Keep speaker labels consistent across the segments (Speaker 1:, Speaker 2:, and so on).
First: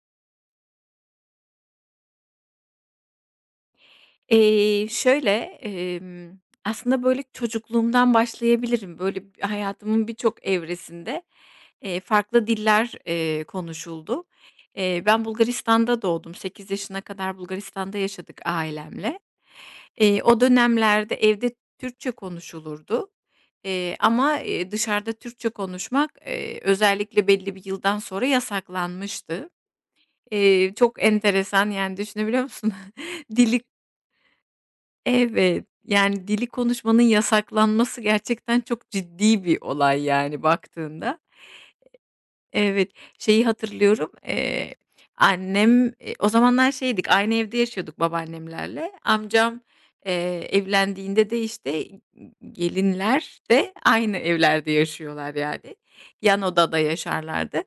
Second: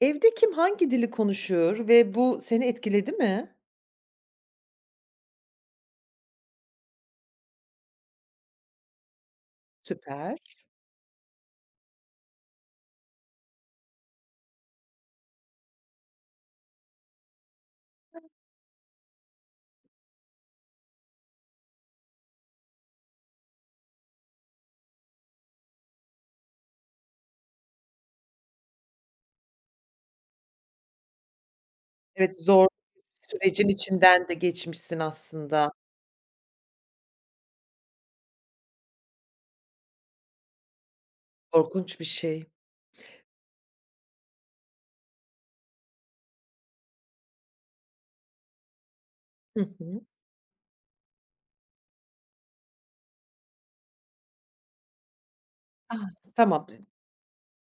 Speaker 1: Evde kim hangi dili konuşuyor ve bu seni etkiledi mi?
Speaker 2: Şöyle, emm, aslında, böyle, çocukluğumdan başlayabilirim. Böyle, hayatımın
Speaker 1: Süper.
Speaker 2: birçok evresinde, farklı diller, konuşuldu. Ben Bulgaristan'da doğdum. 8 yaşına kadar Bulgaristan'da yaşadık ailemle. O dönemlerde evde Türkçe konuşulurdu, ama, dışarıda Türkçe konuşmak, özellikle belli bir yıldan sonra yasaklanmıştı. Çok enteresan, yani, düşünebiliyor
Speaker 1: Evet, zor
Speaker 2: musun? Dili
Speaker 1: sürecin içinden de geçmişsin
Speaker 2: Evet,
Speaker 1: aslında.
Speaker 2: yani dili konuşmanın yasaklanması gerçekten çok ciddi bir olay, yani baktığında.
Speaker 1: Korkunç bir şey.
Speaker 2: Evet, şeyi hatırlıyorum, annem, o zamanlar şeydik, aynı evde yaşıyorduk babaannemlerle.
Speaker 1: Hı
Speaker 2: Amcam,
Speaker 1: hı.
Speaker 2: evlendiğinde de, işte, gelinler de aynı evlerde yaşıyorlar yani.
Speaker 1: Ah,
Speaker 2: Yan
Speaker 1: tamam.
Speaker 2: odada yaşarlardı.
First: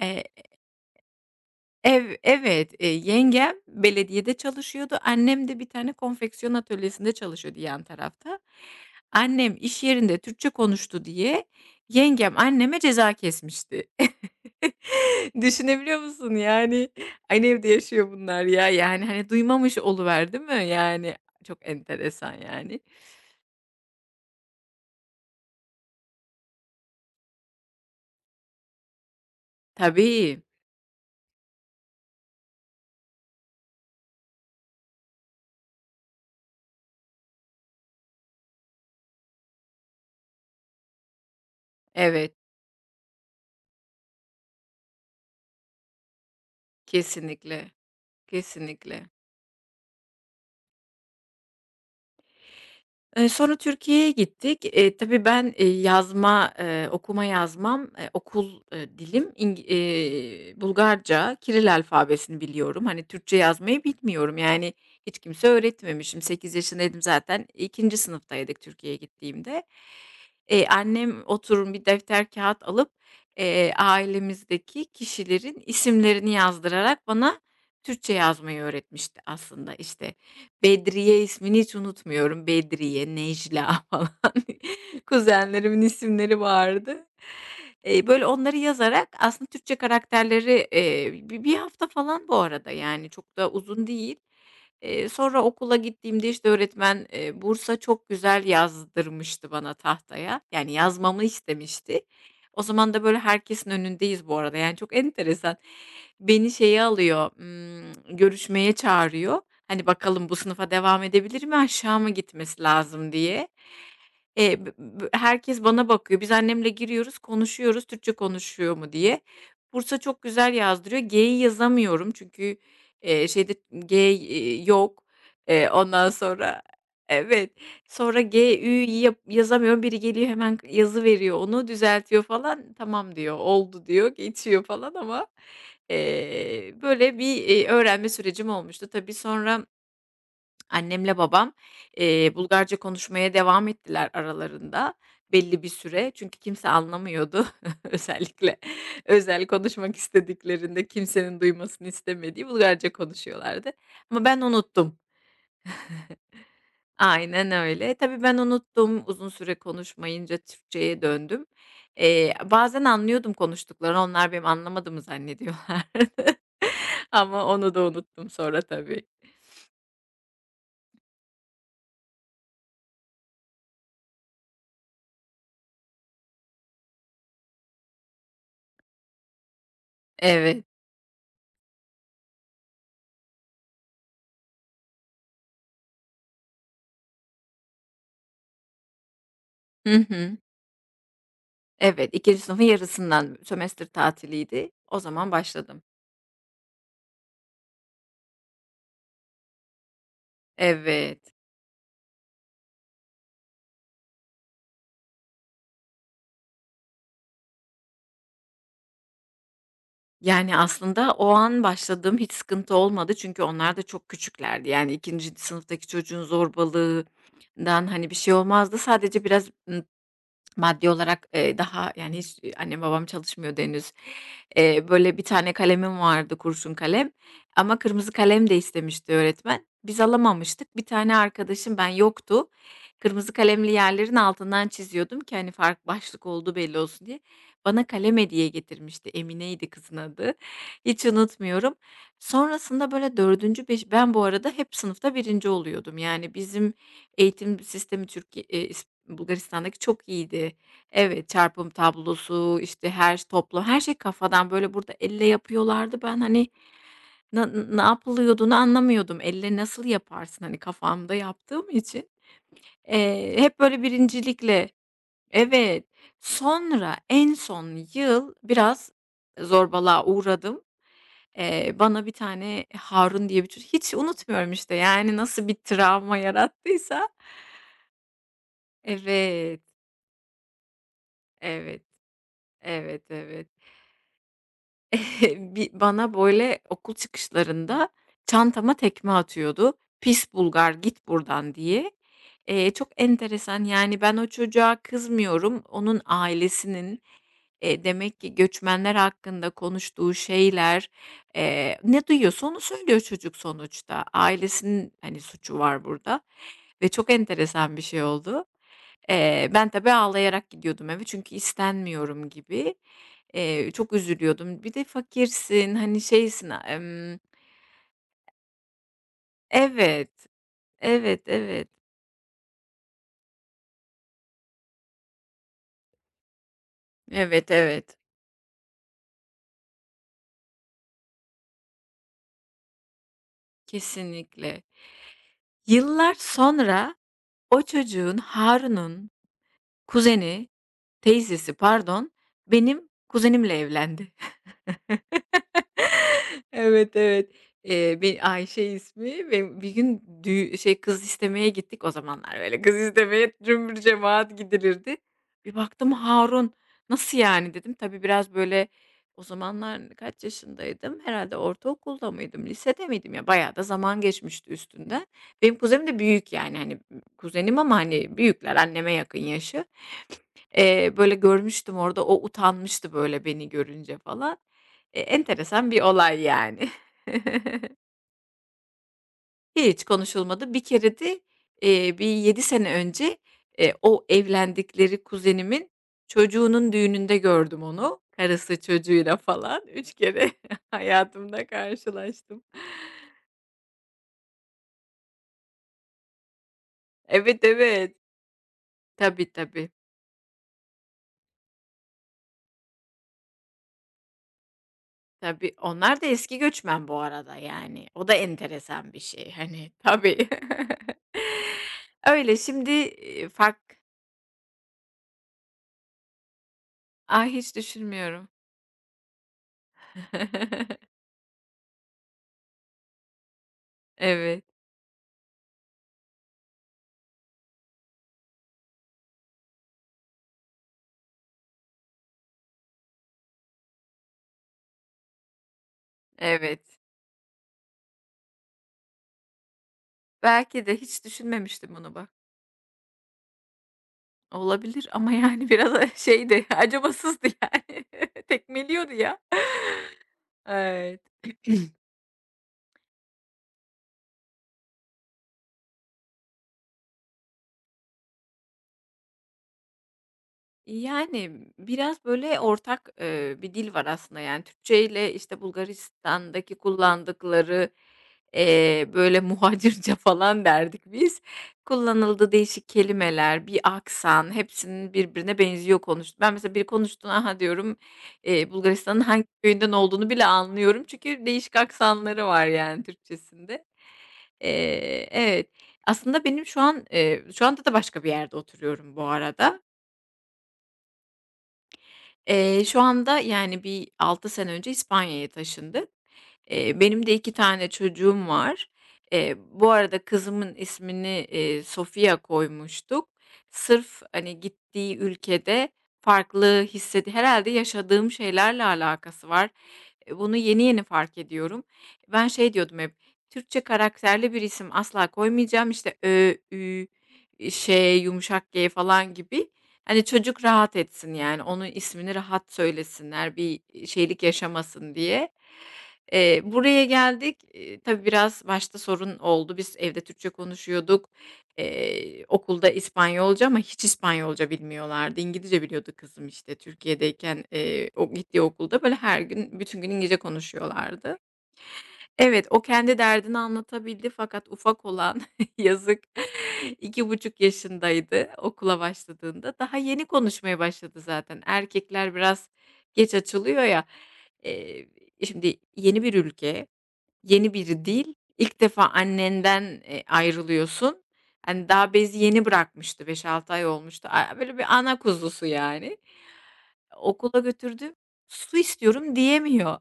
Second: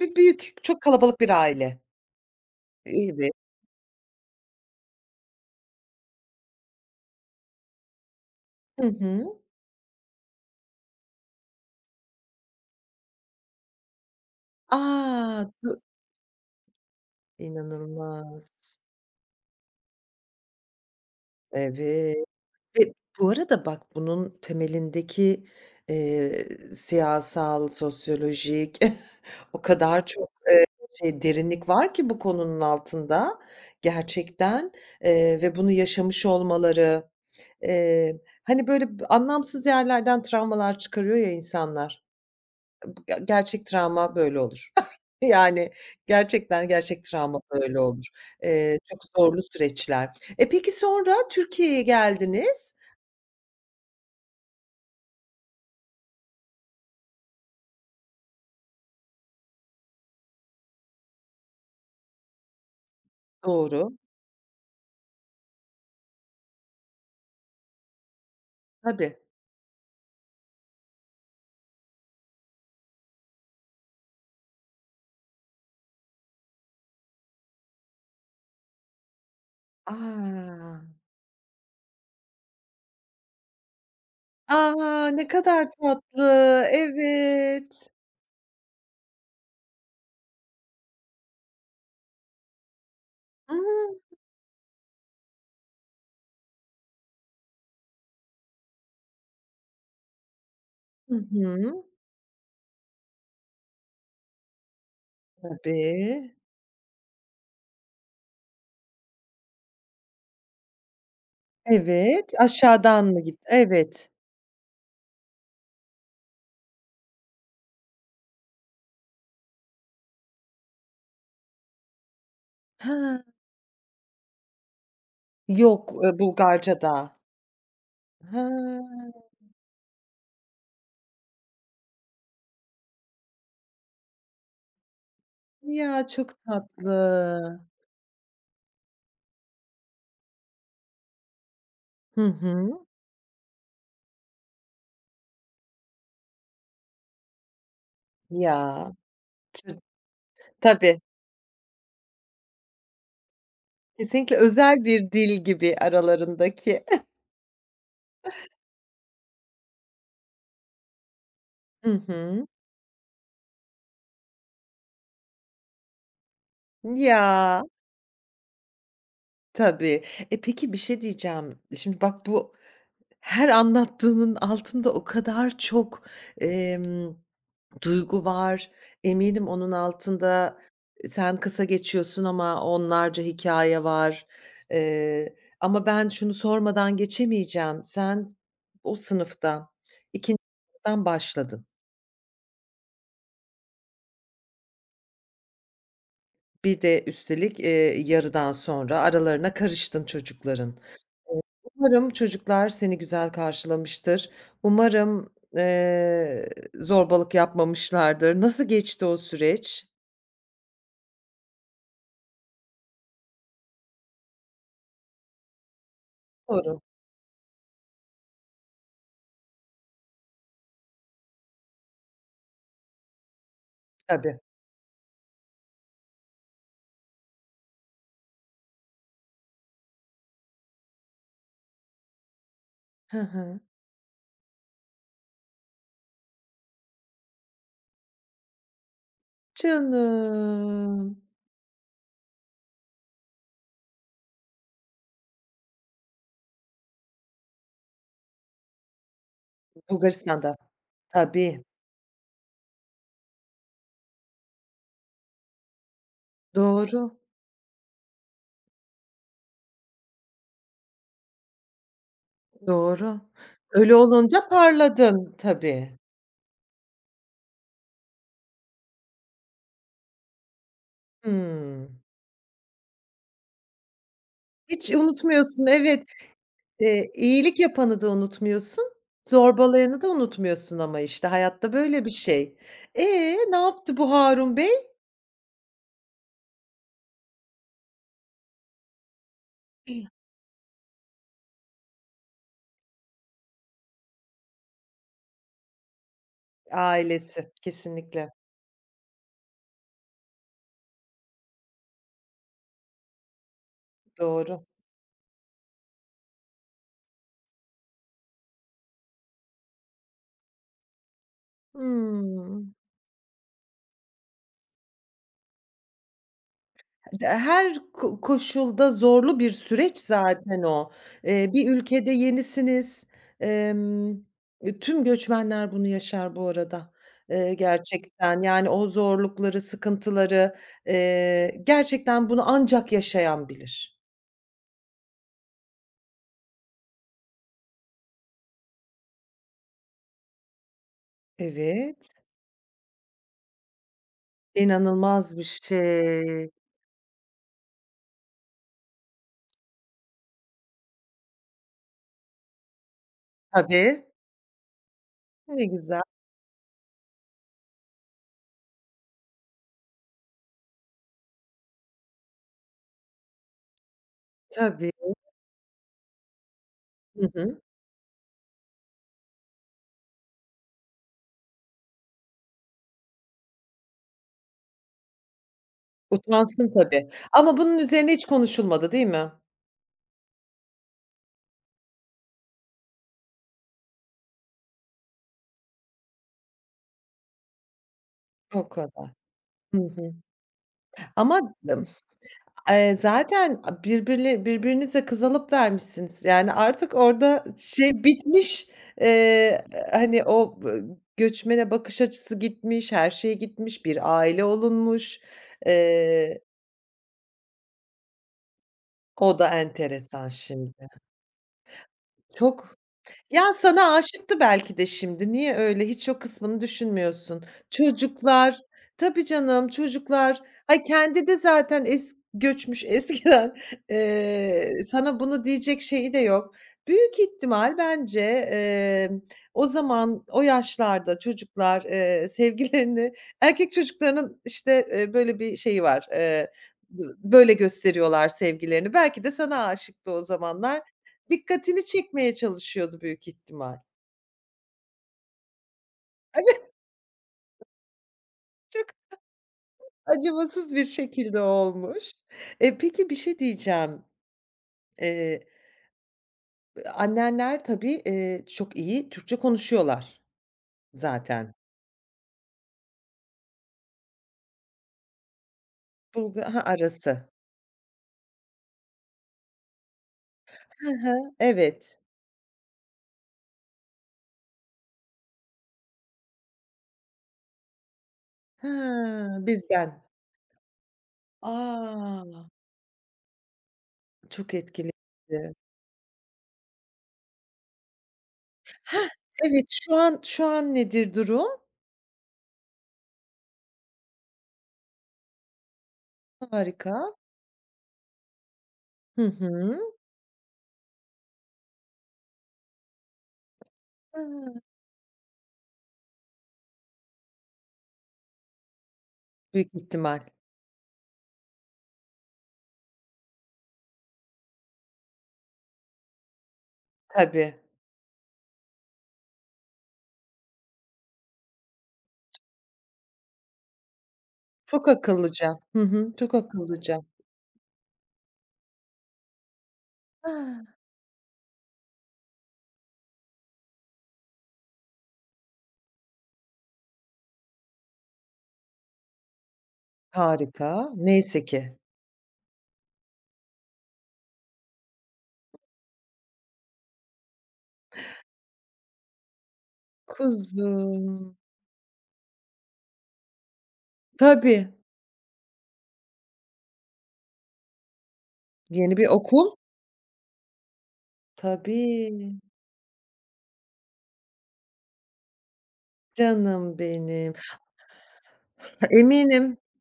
Speaker 1: Büyük, çok kalabalık bir aile.
Speaker 2: Evet,
Speaker 1: Evet.
Speaker 2: yengem belediyede çalışıyordu. Annem de bir tane konfeksiyon atölyesinde çalışıyordu yan tarafta.
Speaker 1: Hı hı.
Speaker 2: Annem iş yerinde Türkçe konuştu diye yengem anneme ceza kesmişti.
Speaker 1: A! Du
Speaker 2: Düşünebiliyor musun? Yani aynı evde yaşıyor bunlar
Speaker 1: inanılmaz.
Speaker 2: ya. Yani, hani, duymamış oluver, değil mi? Yani, çok
Speaker 1: Evet.
Speaker 2: enteresan yani.
Speaker 1: Ve bu arada bak bunun temelindeki, eee, siyasal, sosyolojik o kadar çok,
Speaker 2: Tabii.
Speaker 1: derinlik var ki bu konunun altında gerçekten, ve bunu yaşamış olmaları, hani, böyle anlamsız yerlerden travmalar çıkarıyor ya insanlar.
Speaker 2: Evet,
Speaker 1: Gerçek travma böyle olur. Yani gerçekten gerçek travma
Speaker 2: kesinlikle,
Speaker 1: böyle olur. Çok
Speaker 2: kesinlikle.
Speaker 1: zorlu süreçler. Peki sonra Türkiye'ye geldiniz.
Speaker 2: Sonra Türkiye'ye gittik. Tabii ben, yazma, okuma yazmam, okul, dilim Bulgarca, Kiril alfabesini biliyorum. Hani, Türkçe yazmayı
Speaker 1: Doğru.
Speaker 2: bilmiyorum. Yani, hiç kimse öğretmemişim. Şimdi 8 yaşındaydım zaten. İkinci sınıftaydık Türkiye'ye
Speaker 1: Tabii.
Speaker 2: gittiğimde. Annem oturun bir defter kâğıt alıp, ailemizdeki kişilerin isimlerini yazdırarak bana Türkçe yazmayı öğretmişti aslında. İşte,
Speaker 1: A!
Speaker 2: Bedriye ismini hiç unutmuyorum. Bedriye, Necla falan
Speaker 1: A! Ne kadar
Speaker 2: kuzenlerimin
Speaker 1: tatlı.
Speaker 2: isimleri vardı.
Speaker 1: Evet.
Speaker 2: Böyle onları yazarak aslında Türkçe karakterleri, bir hafta falan bu arada, yani, çok da
Speaker 1: A!
Speaker 2: uzun değil. Sonra okula gittiğimde, işte, öğretmen, "Bursa çok güzel." yazdırmıştı bana tahtaya. Yani
Speaker 1: Hı
Speaker 2: yazmamı
Speaker 1: hı.
Speaker 2: istemişti. O zaman da böyle herkesin önündeyiz bu arada, yani, çok enteresan.
Speaker 1: Tabii.
Speaker 2: Beni şeye alıyor, görüşmeye çağırıyor. Hani, bakalım bu sınıfa devam edebilir mi, aşağı mı
Speaker 1: Evet.
Speaker 2: gitmesi
Speaker 1: Aşağıdan
Speaker 2: lazım
Speaker 1: mı git
Speaker 2: diye.
Speaker 1: Evet.
Speaker 2: Bı bı Herkes bana bakıyor. Biz annemle giriyoruz, konuşuyoruz, Türkçe konuşuyor mu diye. Bursa çok güzel yazdırıyor. G'yi yazamıyorum çünkü,
Speaker 1: Ha!
Speaker 2: şeyde G, yok.
Speaker 1: Yok,
Speaker 2: Ondan sonra
Speaker 1: Bulgarca'da.
Speaker 2: Evet. Sonra G, Ü'yü
Speaker 1: Ha!
Speaker 2: yazamıyorum. Biri geliyor hemen yazıveriyor onu, düzeltiyor falan. "Tamam." diyor, "Oldu." diyor, geçiyor falan ama,
Speaker 1: Ya, çok
Speaker 2: böyle bir,
Speaker 1: tatlı.
Speaker 2: öğrenme sürecim olmuştu. Tabii sonra annemle babam,
Speaker 1: Hı
Speaker 2: Bulgarca
Speaker 1: hı.
Speaker 2: konuşmaya devam ettiler aralarında belli bir süre. Çünkü kimse anlamıyordu. Özellikle
Speaker 1: Ya.
Speaker 2: özel
Speaker 1: Ço
Speaker 2: konuşmak istediklerinde
Speaker 1: Tabii.
Speaker 2: kimsenin duymasını istemediği Bulgarca konuşuyorlardı ama
Speaker 1: Kesinlikle
Speaker 2: ben
Speaker 1: özel
Speaker 2: unuttum.
Speaker 1: bir dil gibi aralarındaki.
Speaker 2: Aynen öyle. Tabii ben unuttum, uzun süre konuşmayınca Türkçeye döndüm.
Speaker 1: Hı hı.
Speaker 2: Bazen anlıyordum konuştuklarını, onlar benim anlamadığımı zannediyorlardı ama
Speaker 1: Ya.
Speaker 2: onu da unuttum sonra tabii.
Speaker 1: Tabii. Peki bir şey diyeceğim. Şimdi bak bu Her anlattığının altında o kadar çok, emm, duygu var. Eminim onun altında,
Speaker 2: Evet.
Speaker 1: "E, sen kısa geçiyorsun ama onlarca hikaye var." Ama ben şunu sormadan geçemeyeceğim. Sen o sınıfta
Speaker 2: Hı hı.
Speaker 1: 2'nci sınıftan başladın.
Speaker 2: Evet, ikinci sınıfın yarısından sömestr tatiliydi. O zaman başladım.
Speaker 1: Bir de üstelik, yarıdan sonra aralarına karıştın çocukların.
Speaker 2: Evet.
Speaker 1: Evet, umarım çocuklar seni güzel karşılamıştır. Umarım, zorbalık yapmamışlardır. Nasıl geçti o süreç?
Speaker 2: Yani, aslında o an başladığım hiç sıkıntı olmadı çünkü onlar da çok küçüklerdi. Yani, ikinci sınıftaki çocuğun
Speaker 1: Doğru,
Speaker 2: zorbalığından, hani, bir şey olmazdı. Sadece biraz, maddi olarak, daha, yani, hiç annem babam çalışmıyordu henüz.
Speaker 1: tabii.
Speaker 2: Böyle, bir tane kalemim vardı, kurşun kalem ama kırmızı kalem de istemişti öğretmen. Biz alamamıştık. Bir tane arkadaşım, ben yoktu.
Speaker 1: Hı
Speaker 2: Kırmızı
Speaker 1: hı.
Speaker 2: kalemli yerlerin altından çiziyordum ki, hani, fark başlık olduğu belli olsun diye. Bana kalem hediye getirmişti. Emine'ydi kızın adı. Hiç
Speaker 1: Canım.
Speaker 2: unutmuyorum. Sonrasında, böyle, dördüncü beş ben bu arada hep sınıfta birinci oluyordum. Yani, bizim eğitim sistemi Türkiye is Bulgaristan'daki çok
Speaker 1: Bulgaristan'da.
Speaker 2: iyiydi. Evet,
Speaker 1: Tabii.
Speaker 2: çarpım tablosu, işte, her ş topla her şey kafadan, böyle, burada elle yapıyorlardı. Ben, hani,
Speaker 1: Doğru,
Speaker 2: ne yapılıyordunu anlamıyordum. Elle nasıl yaparsın, hani, kafamda yaptığım için,
Speaker 1: doğru.
Speaker 2: hep böyle
Speaker 1: Öyle olunca
Speaker 2: birincilikle
Speaker 1: parladın
Speaker 2: Evet.
Speaker 1: tabii.
Speaker 2: Sonra en son yıl biraz zorbalığa uğradım.
Speaker 1: Hımm.
Speaker 2: Bana bir tane Harun diye bir çocuk. Hiç unutmuyorum, işte,
Speaker 1: Hiç
Speaker 2: yani, nasıl bir
Speaker 1: unutmuyorsun, evet.
Speaker 2: travma yarattıysa
Speaker 1: İyilik yapanı da unutmuyorsun,
Speaker 2: Evet.
Speaker 1: zorbalayanı da unutmuyorsun ama işte hayatta
Speaker 2: Evet,
Speaker 1: böyle bir şey.
Speaker 2: evet,
Speaker 1: E,
Speaker 2: evet.
Speaker 1: Ne yaptı bu Harun Bey?
Speaker 2: Bana, böyle, okul çıkışlarında çantama tekme atıyordu. "Pis Bulgar, git buradan." diye. Çok enteresan, yani, ben o çocuğa kızmıyorum. Onun ailesinin,
Speaker 1: Ailesi,
Speaker 2: demek
Speaker 1: kesinlikle,
Speaker 2: ki göçmenler hakkında konuştuğu şeyler, ne duyuyorsa onu söylüyor çocuk sonuçta.
Speaker 1: doğru.
Speaker 2: Ailesinin, hani, suçu var burada ve çok enteresan bir şey oldu. Ben tabii ağlayarak gidiyordum eve çünkü istenmiyorum
Speaker 1: Hımm.
Speaker 2: gibi. Çok üzülüyordum. Bir de fakirsin, hani, şeysin,
Speaker 1: Her koşulda zorlu bir süreç
Speaker 2: Evet,
Speaker 1: zaten o.
Speaker 2: evet, evet.
Speaker 1: Bir ülkede yenisiniz. Emm, tüm göçmenler bunu yaşar bu arada,
Speaker 2: Evet, evet.
Speaker 1: gerçekten. Yani o zorlukları, sıkıntıları, gerçekten bunu ancak yaşayan bilir.
Speaker 2: Kesinlikle. Yıllar sonra o çocuğun, Harun'un kuzeni, teyzesi
Speaker 1: Evet,
Speaker 2: pardon, benim kuzenimle evlendi.
Speaker 1: inanılmaz bir şey.
Speaker 2: Evet, evet. Ayşe ismi ve bir gün şey, kız istemeye gittik. O zamanlar böyle kız istemeye cümbür
Speaker 1: Tabii,
Speaker 2: cemaat gidilirdi. Bir
Speaker 1: ne
Speaker 2: baktım
Speaker 1: güzel.
Speaker 2: Harun. "Nasıl yani?" dedim. Tabii biraz böyle o zamanlar kaç yaşındaydım? Herhalde ortaokulda mıydım, lisede miydim? Ya, bayağı da zaman geçmişti
Speaker 1: Tabii.
Speaker 2: üstünden. Benim kuzenim de büyük yani, hani,
Speaker 1: Hı
Speaker 2: kuzenim
Speaker 1: hı.
Speaker 2: ama, hani, büyükler, anneme yakın yaşı. Böyle, görmüştüm orada, o utanmıştı, böyle, beni görünce falan. E, enteresan bir olay yani.
Speaker 1: Utansın tabii. Ama bunun üzerine hiç konuşulmadı, değil mi?
Speaker 2: Hiç konuşulmadı. Bir kere de, bir 7 sene önce, o evlendikleri kuzenimin çocuğunun düğününde gördüm onu. Karısı
Speaker 1: O kadar.
Speaker 2: çocuğuyla falan
Speaker 1: Hı
Speaker 2: 3
Speaker 1: hı.
Speaker 2: kere hayatımda
Speaker 1: Ama, ımm,
Speaker 2: karşılaştım.
Speaker 1: zaten birbirinize kız alıp vermişsiniz. Yani, artık orada
Speaker 2: Evet, evet.
Speaker 1: bitmiş,
Speaker 2: Tabii,
Speaker 1: eee,
Speaker 2: tabii.
Speaker 1: hani, o göçmene bakış açısı gitmiş, her şey gitmiş, bir aile olunmuş.
Speaker 2: Tabii, onlar da eski
Speaker 1: Eee,
Speaker 2: göçmen bu arada, yani. O da enteresan bir şey,
Speaker 1: o da
Speaker 2: hani,
Speaker 1: enteresan
Speaker 2: tabii.
Speaker 1: şimdi.
Speaker 2: Öyle,
Speaker 1: Çok
Speaker 2: şimdi,
Speaker 1: Ya, sana aşıktı belki de şimdi. Niye öyle? Hiç o kısmını
Speaker 2: Ah,
Speaker 1: düşünmüyorsun.
Speaker 2: hiç düşünmüyorum.
Speaker 1: Çocuklar Tabii canım, çocuklar. Ay, kendi de zaten göçmüş eskiden.
Speaker 2: Evet,
Speaker 1: Sana bunu diyecek şeyi de yok. Büyük ihtimal bence, o zaman, o yaşlarda çocuklar, sevgilerini erkek çocuklarının, işte, böyle bir şeyi var,
Speaker 2: evet.
Speaker 1: böyle gösteriyorlar sevgilerini. Belki de sana aşıktı o
Speaker 2: Belki de
Speaker 1: zamanlar.
Speaker 2: hiç düşünmemiştim
Speaker 1: Dikkatini
Speaker 2: bunu bak.
Speaker 1: çekmeye çalışıyordu büyük ihtimal.
Speaker 2: Olabilir ama, yani, biraz
Speaker 1: Hani
Speaker 2: şeydi, acımasızdı, yani.
Speaker 1: çok
Speaker 2: Tekmeliyordu ya.
Speaker 1: acımasız bir
Speaker 2: Evet.
Speaker 1: şekilde olmuş. E peki bir şey diyeceğim. Eee, annenler tabii, çok iyi Türkçe konuşuyorlar
Speaker 2: Yani,
Speaker 1: zaten.
Speaker 2: biraz böyle ortak, bir dil var aslında, yani, Türkçe ile, işte,
Speaker 1: Bulga
Speaker 2: Bulgaristan'daki
Speaker 1: ha, arası.
Speaker 2: kullandıkları, böyle muhacirce falan derdik
Speaker 1: Hı
Speaker 2: biz.
Speaker 1: hı, evet.
Speaker 2: Kullanıldı değişik kelimeler, bir aksan, hepsinin birbirine benziyor konuştu. Ben mesela biri konuştuğunda, "Aha!" diyorum,
Speaker 1: He,
Speaker 2: Bulgaristan'ın hangi köyünden
Speaker 1: bizden.
Speaker 2: olduğunu bile anlıyorum çünkü değişik aksanları var,
Speaker 1: A!
Speaker 2: yani, Türkçesinde.
Speaker 1: Çok etkileyici.
Speaker 2: Evet, aslında benim şu an, şu anda da başka bir yerde oturuyorum bu
Speaker 1: Hah,
Speaker 2: arada.
Speaker 1: evet, şu an nedir durum?
Speaker 2: Şu anda, yani, bir 6 sene önce İspanya'ya taşındık.
Speaker 1: Harika.
Speaker 2: Benim de 2 tane çocuğum var.
Speaker 1: Hı
Speaker 2: Bu
Speaker 1: hı.
Speaker 2: arada kızımın ismini, Sofia koymuştuk. Sırf, hani,
Speaker 1: Hıı.
Speaker 2: gittiği ülkede farklı hissedi Herhalde yaşadığım şeylerle alakası var.
Speaker 1: Büyük ihtimal.
Speaker 2: Bunu yeni yeni fark ediyorum. Ben şey diyordum hep, Türkçe karakterli bir isim asla koymayacağım, işte, Ö, Ü,
Speaker 1: Tabii.
Speaker 2: eee, yumuşak G falan gibi. Hani, çocuk rahat etsin, yani, onun ismini rahat söylesinler, bir, şeylik
Speaker 1: Çok
Speaker 2: yaşamasın diye.
Speaker 1: akıllıca. Hı hı, çok
Speaker 2: Buraya
Speaker 1: akıllıca.
Speaker 2: geldik. Tabii biraz başta sorun oldu. Biz evde Türkçe
Speaker 1: Ah.
Speaker 2: konuşuyorduk. Okulda İspanyolca ama hiç İspanyolca bilmiyorlardı. İngilizce biliyordu kızım, işte, Türkiye'deyken, o gittiği okulda, böyle, her gün bütün gün İngilizce
Speaker 1: Harika.
Speaker 2: konuşuyorlardı.
Speaker 1: Neyse ki.
Speaker 2: Evet, o kendi derdini anlatabildi fakat ufak olan yazık iki buçuk yaşındaydı okula başladığında. Daha yeni konuşmaya başladı
Speaker 1: Kuzum.
Speaker 2: zaten. Erkekler biraz geç açılıyor ya.
Speaker 1: Tabii,
Speaker 2: Eee, Şimdi yeni bir ülke, yeni bir dil, ilk defa
Speaker 1: yeni bir okul.
Speaker 2: annenden, ayrılıyorsun. Hani, daha bezi
Speaker 1: Tabii,
Speaker 2: yeni bırakmıştı, beş altı ay olmuştu. A böyle bir ana kuzusu yani.
Speaker 1: canım benim.
Speaker 2: Okula götürdüm, su istiyorum
Speaker 1: Eminim,
Speaker 2: diyemiyor.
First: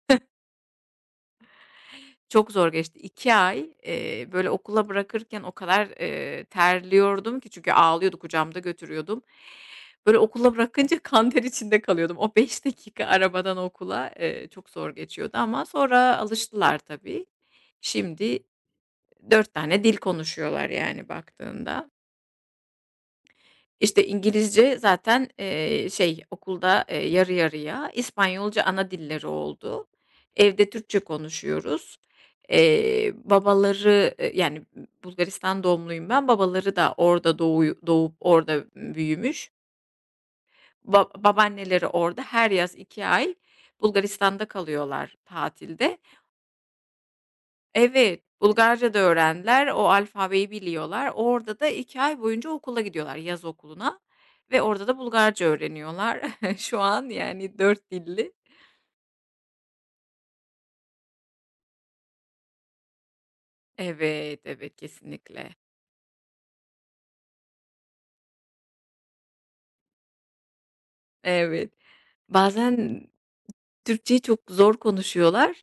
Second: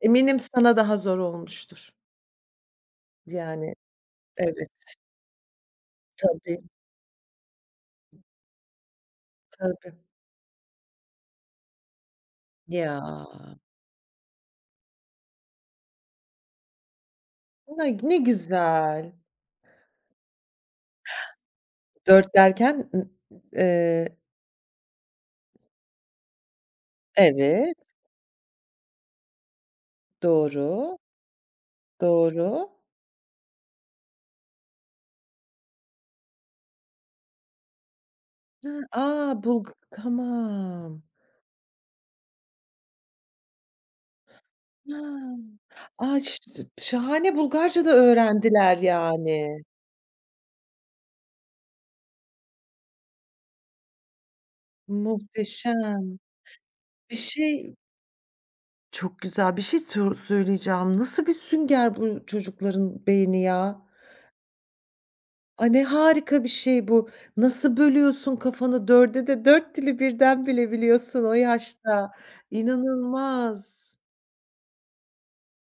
Speaker 1: eminim sana daha zor olmuştur.
Speaker 2: Çok zor geçti. İki ay,
Speaker 1: Yani,
Speaker 2: böyle,
Speaker 1: evet,
Speaker 2: okula bırakırken o kadar,
Speaker 1: tabii,
Speaker 2: terliyordum ki çünkü ağlıyordu, kucağımda götürüyordum.
Speaker 1: tabii.
Speaker 2: Böyle, okula bırakınca kan ter içinde kalıyordum. O 5
Speaker 1: Ya,
Speaker 2: dakika arabadan okula, çok zor geçiyordu ama sonra alıştılar tabii.
Speaker 1: ne
Speaker 2: Şimdi
Speaker 1: güzel.
Speaker 2: 4 tane dil konuşuyorlar, yani, baktığında.
Speaker 1: 4 derken,
Speaker 2: İşte,
Speaker 1: eee,
Speaker 2: İngilizce zaten, şey, okulda, yarı
Speaker 1: evet,
Speaker 2: yarıya, İspanyolca ana dilleri oldu. Evde
Speaker 1: doğru,
Speaker 2: Türkçe konuşuyoruz.
Speaker 1: doğru.
Speaker 2: Babaları, yani, Bulgaristan doğumluyum ben, babaları da orada doğup orada
Speaker 1: Hıı,
Speaker 2: büyümüş.
Speaker 1: Bulg tamam.
Speaker 2: Babaanneleri orada. Her yaz 2 ay Bulgaristan'da kalıyorlar
Speaker 1: A!
Speaker 2: tatilde.
Speaker 1: Ay, ş Şahane, Bulgarca da
Speaker 2: Evet,
Speaker 1: öğrendiler
Speaker 2: Bulgarca da
Speaker 1: yani.
Speaker 2: öğrendiler. O alfabeyi biliyorlar. Orada da 2 ay boyunca okula gidiyorlar, yaz okuluna ve orada da Bulgarca
Speaker 1: Muhteşem.
Speaker 2: öğreniyorlar. Şu an
Speaker 1: Bir
Speaker 2: yani
Speaker 1: şey
Speaker 2: dört dilli.
Speaker 1: Çok güzel. Bir şey söyleyeceğim. Nasıl bir sünger bu çocukların beyni ya?
Speaker 2: Evet, evet kesinlikle.
Speaker 1: A, ne harika bir şey bu. Nasıl bölüyorsun kafanı dörde de 4 dili birden bilebiliyorsun o
Speaker 2: Evet.
Speaker 1: yaşta.
Speaker 2: Bazen
Speaker 1: İnanılmaz.
Speaker 2: Türkçeyi çok zor konuşuyorlar.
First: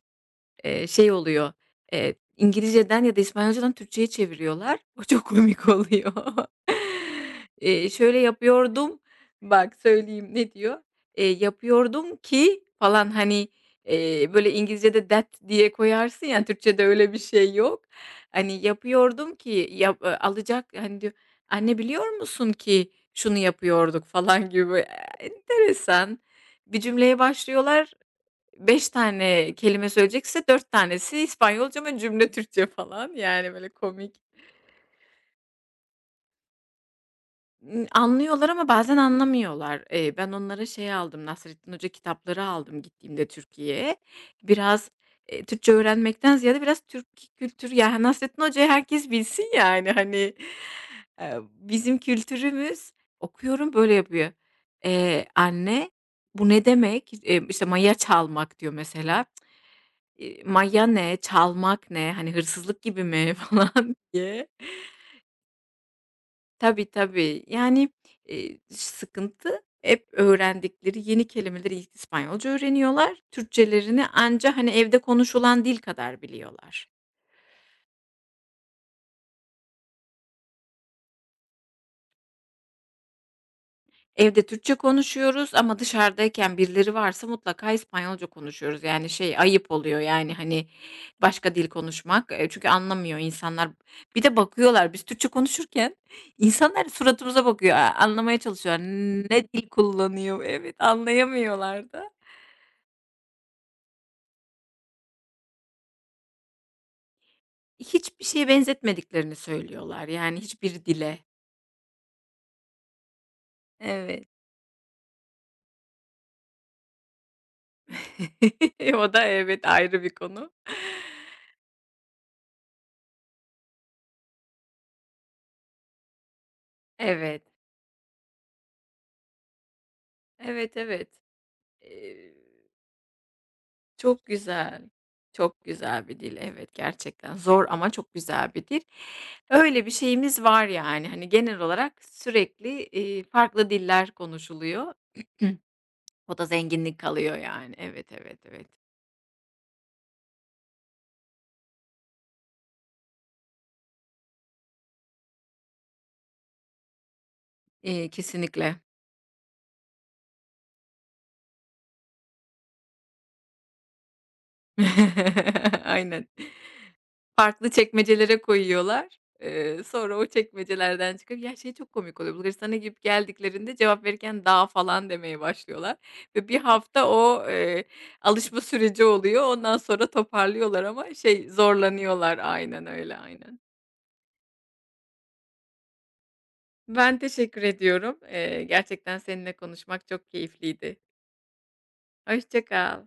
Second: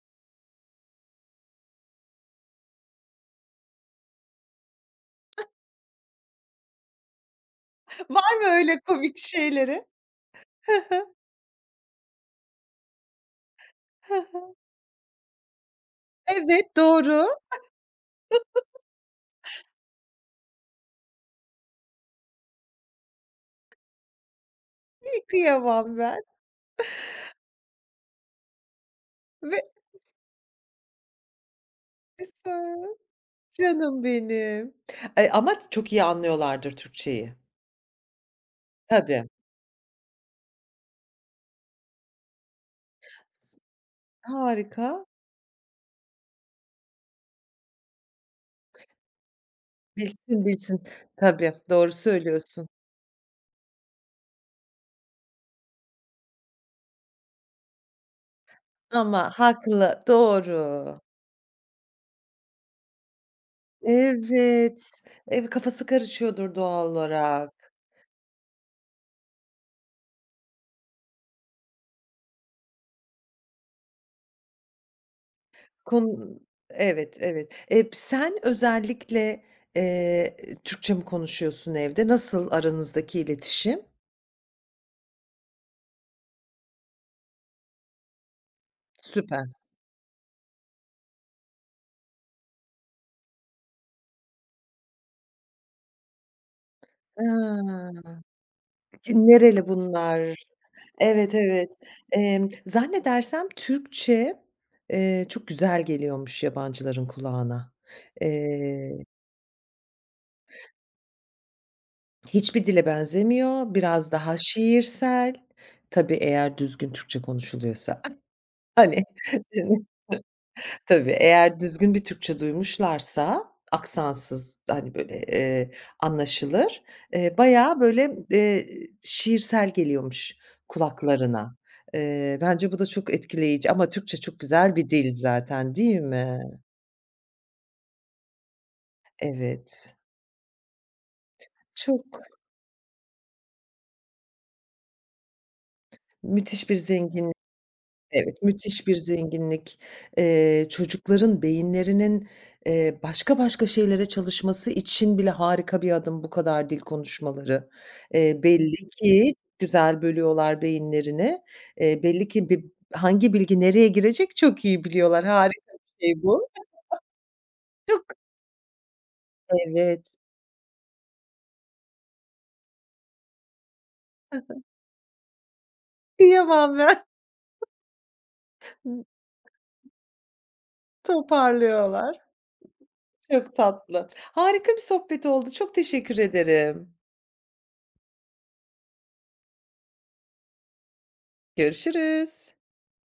Speaker 2: Şey oluyor, İngilizceden ya da İspanyolcadan Türkçeye çeviriyorlar. O çok komik oluyor. Şöyle
Speaker 1: Var mı öyle
Speaker 2: yapıyordum,
Speaker 1: komik
Speaker 2: bak
Speaker 1: şeyleri?
Speaker 2: söyleyeyim ne
Speaker 1: Hı
Speaker 2: diyor?
Speaker 1: hı.
Speaker 2: Yapıyordum ki falan hani,
Speaker 1: Hı
Speaker 2: böyle
Speaker 1: hı.
Speaker 2: İngilizcede that diye koyarsın ya,
Speaker 1: Evet,
Speaker 2: Türkçede öyle bir
Speaker 1: doğru.
Speaker 2: şey yok. Hani yapıyordum ki alacak hani diyor, "Anne biliyor musun ki şunu yapıyorduk?" falan gibi.
Speaker 1: İii, kıyamam
Speaker 2: Enteresan.
Speaker 1: ben.
Speaker 2: Bir cümleye başlıyorlar, beş tane
Speaker 1: Ve
Speaker 2: kelime söyleyecekse 4 tanesi İspanyolca ama cümle Türkçe falan. Yani, böyle
Speaker 1: canım
Speaker 2: komik.
Speaker 1: benim. Ama çok iyi anlıyorlardır Türkçeyi.
Speaker 2: Anlıyorlar ama bazen
Speaker 1: Tabii.
Speaker 2: anlamıyorlar. Ben onlara şey aldım, Nasrettin Hoca kitapları aldım gittiğimde Türkiye'ye.
Speaker 1: Harika.
Speaker 2: Biraz, Türkçe öğrenmekten ziyade biraz Türk kültürü. Yani Nasrettin Hoca'yı herkes bilsin yani, hani,
Speaker 1: Bilsin, bilsin. Tabii, doğru
Speaker 2: bizim
Speaker 1: söylüyorsun,
Speaker 2: kültürümüz. Okuyorum, böyle yapıyor. "Anne, bu ne demek?" İşte, "Maya çalmak." diyor
Speaker 1: ama
Speaker 2: mesela.
Speaker 1: haklı, doğru.
Speaker 2: Maya ne, çalmak ne, hani, hırsızlık gibi mi falan diye.
Speaker 1: Evet, kafası karışıyordur
Speaker 2: Tabii,
Speaker 1: doğal
Speaker 2: tabii.
Speaker 1: olarak.
Speaker 2: Yani, sıkıntı hep öğrendikleri yeni kelimeleri İspanyolca öğreniyorlar. Türkçelerini anca, hani, evde konuşulan dil kadar
Speaker 1: Kon
Speaker 2: biliyorlar.
Speaker 1: Evet, evet. Sen özellikle, eee, Türkçe mi konuşuyorsun evde? Nasıl aranızdaki iletişim?
Speaker 2: Evde Türkçe konuşuyoruz ama dışarıdayken birileri varsa mutlaka İspanyolca konuşuyoruz. Yani, şey,
Speaker 1: Süper.
Speaker 2: ayıp oluyor, yani, hani, başka dil konuşmak. Çünkü anlamıyor insanlar. Bir de bakıyorlar, biz Türkçe konuşurken insanlar suratımıza bakıyor,
Speaker 1: Aaa,
Speaker 2: anlamaya çalışıyorlar.
Speaker 1: ki
Speaker 2: Ne
Speaker 1: nereli
Speaker 2: dil
Speaker 1: bunlar?
Speaker 2: kullanıyor? Evet,
Speaker 1: Evet, evet.
Speaker 2: anlayamıyorlar da.
Speaker 1: Zannedersem Türkçe, çok güzel geliyormuş yabancıların kulağına.
Speaker 2: Hiçbir şeye
Speaker 1: Eee
Speaker 2: benzetmediklerini söylüyorlar, yani, hiçbir dile.
Speaker 1: Hiçbir dile benzemiyor, biraz
Speaker 2: Evet.
Speaker 1: daha şiirsel. Tabii eğer düzgün Türkçe konuşuluyorsa. Hani,
Speaker 2: O da evet, ayrı bir konu.
Speaker 1: tabii eğer düzgün bir Türkçe duymuşlarsa aksansız, hani, böyle, anlaşılır.
Speaker 2: Evet,
Speaker 1: Bayağı böyle, şiirsel geliyormuş
Speaker 2: evet, evet.
Speaker 1: kulaklarına.
Speaker 2: Eee
Speaker 1: Bence bu da çok etkileyici ama Türkçe
Speaker 2: Çok
Speaker 1: çok güzel
Speaker 2: güzel.
Speaker 1: bir dil
Speaker 2: Çok
Speaker 1: zaten, değil
Speaker 2: güzel bir dil.
Speaker 1: mi?
Speaker 2: Evet, gerçekten zor ama çok güzel bir dil. Öyle bir
Speaker 1: Evet.
Speaker 2: şeyimiz var yani. Hani genel
Speaker 1: Çok
Speaker 2: olarak sürekli, farklı diller konuşuluyor. O da
Speaker 1: müthiş bir
Speaker 2: zenginlik
Speaker 1: zengin.
Speaker 2: kalıyor yani. Evet, evet,
Speaker 1: Evet,
Speaker 2: evet.
Speaker 1: müthiş bir zenginlik. Çocukların beyinlerinin, başka başka şeylere çalışması için bile harika bir adım bu kadar dil konuşmaları.
Speaker 2: Kesinlikle.
Speaker 1: Belli ki güzel bölüyorlar beyinlerini. Belli ki hangi bilgi nereye girecek çok iyi biliyorlar. Harika bir şey
Speaker 2: Aynen.
Speaker 1: bu.
Speaker 2: Farklı
Speaker 1: Çok
Speaker 2: çekmecelere koyuyorlar.
Speaker 1: Evet,
Speaker 2: Sonra o çekmecelerden çıkıp ya, şey çok komik oluyor. Bulgaristan'a gidip geldiklerinde cevap verirken daha falan demeye başlıyorlar ve bir
Speaker 1: kıyamam ben.
Speaker 2: hafta o, alışma süreci oluyor. Ondan sonra toparlıyorlar ama şey,
Speaker 1: Toparlıyorlar.
Speaker 2: zorlanıyorlar. Aynen öyle,
Speaker 1: Çok
Speaker 2: aynen.
Speaker 1: tatlı. Harika bir sohbet oldu. Çok teşekkür ederim.
Speaker 2: Ben teşekkür ediyorum. Gerçekten seninle konuşmak çok keyifliydi.
Speaker 1: Görüşürüz.
Speaker 2: Hoşça kal.